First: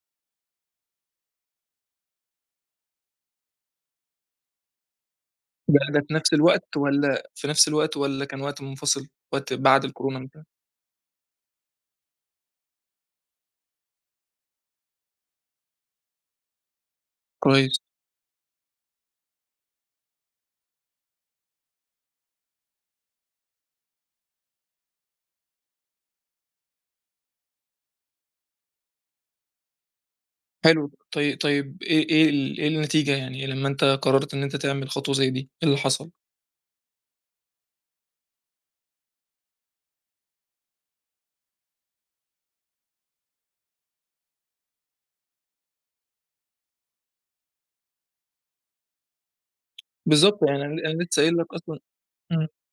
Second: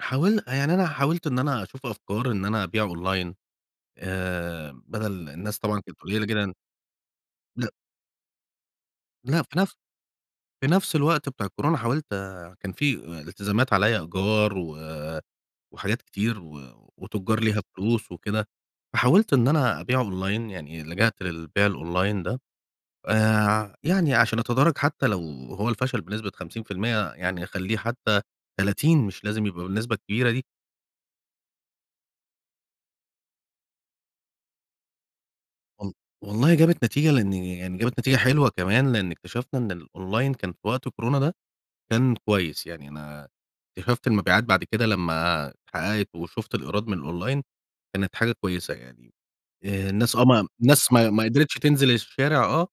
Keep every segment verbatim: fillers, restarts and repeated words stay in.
حاول يعني أنا حاولت إن أنا أشوف أفكار إن أنا أبيع أونلاين آآ بدَل الناس ده طبعًا كانت ده في قليّلة نفْس جدًا. الوقت والَّا في لأ. نفْس الوقت والّا كان وقت منفصِل، لأ وقت في نفْ بعد الكورونا ما انتهى. في نفْس الوقت بتاع الكورونا حاولت آآ، كان في آآ إلتزامات، عليَّ إيجار و وحاجات كتير و وتُجّار ليها كويس. فلوس وكده، فحاوِلت إن أنا أبيع أونلاين يعني، لجأت للبيع الأونلاين ده آآ، يعني عشان أتدارك حتى لو هو الفشل بنسبة خمسين في المِيّة يعني أخلِّيه حتى تلاتين مش لازم يبقى بالنسبة الكبيرة دي. حلو، طي طيب إيه إيه ال إيه النتيجة يعني لمَّا أنتَ قررت إن أنت تعمل خطوة زي دي، إيه اللي و حصل؟ والله جابت نتيجة لإن، يعني جابت نتيجة حلوة كمان لإن اكتشفنا إن الأونلاين كان في وقت كورونا ده كان كويس، يعني أنا اكتشَفت المبيعات بعد كده لمّا اتحقَّقِت، وشُفت الإيراد من الأونلاين كانت حاجة كويسة يعني آآ، الناس آه بالضبط، م يعني أنا الناس أنا ما ما لسه ما قايل قدِرتش لك أصلًا تنزِل الشارع امم. آه،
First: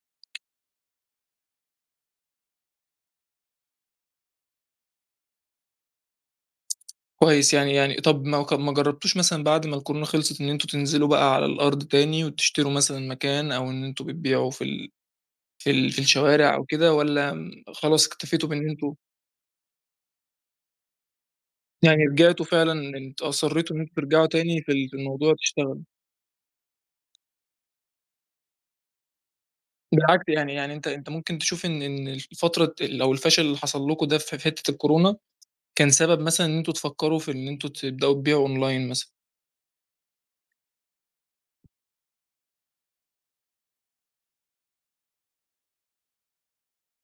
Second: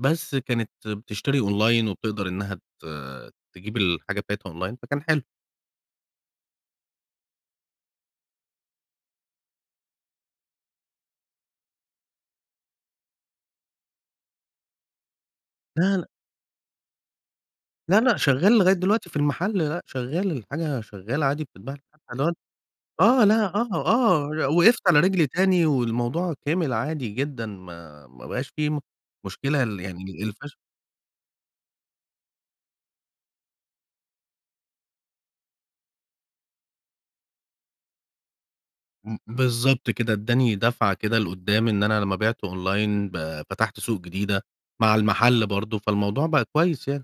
بس كانت بتشتري أونلاين وبتقدَر إنها ت تجيب الحاجة بتاعتها أونلاين فكان حلو. كويس، يعني يعني طَب ما ك ما جرّبتوش مثلًا بَعد ما الكورونا خِلصت إن أنتم تنزِلوا بقى على الأرض تاني، وتشتروا مثلًا مكان أو إن أنتم بتبيعوا في ال في ال لا، في لأ الشوارع أو كده والّا م لا، خلاص لأ، اكتفيتوا شغّال بإن لغاية أنتم دلوقتي في المحل، لأ شغّال، الحاجة شغّالة عادي بتتباع يعني [unintelligible] رجِعتوا فعلًا آه، أنتم لأ، آه، أصرِّيتوا إن أنتم ترجَعوا آه، تاني في وقَفت ال في على رِجلي الموضوع تاني وتشتغلوا. والموضوع كمِل عادي جدًا ما ما بقاش في م مشكلة ل يعني بالعكس يعني، الفش يعني أنت أنت ممكن تشوف إن إن ال فترة ال أو الفشل اللي حصل لكم ده ف في حتِّة الكورونا، كان سبَب مثلًا إن أنتم تفكّروا في إن أنتم تبدأوا تبيعوا أونلاين مثلًا. م بالضبط كده، إدَّاني دَفعة كده لقُدَّام إن أنا لمّا بِعت أونلاين ب فتحْت سوق جديدة مع المحل برضه، فالموضوع بقى كويس يعني.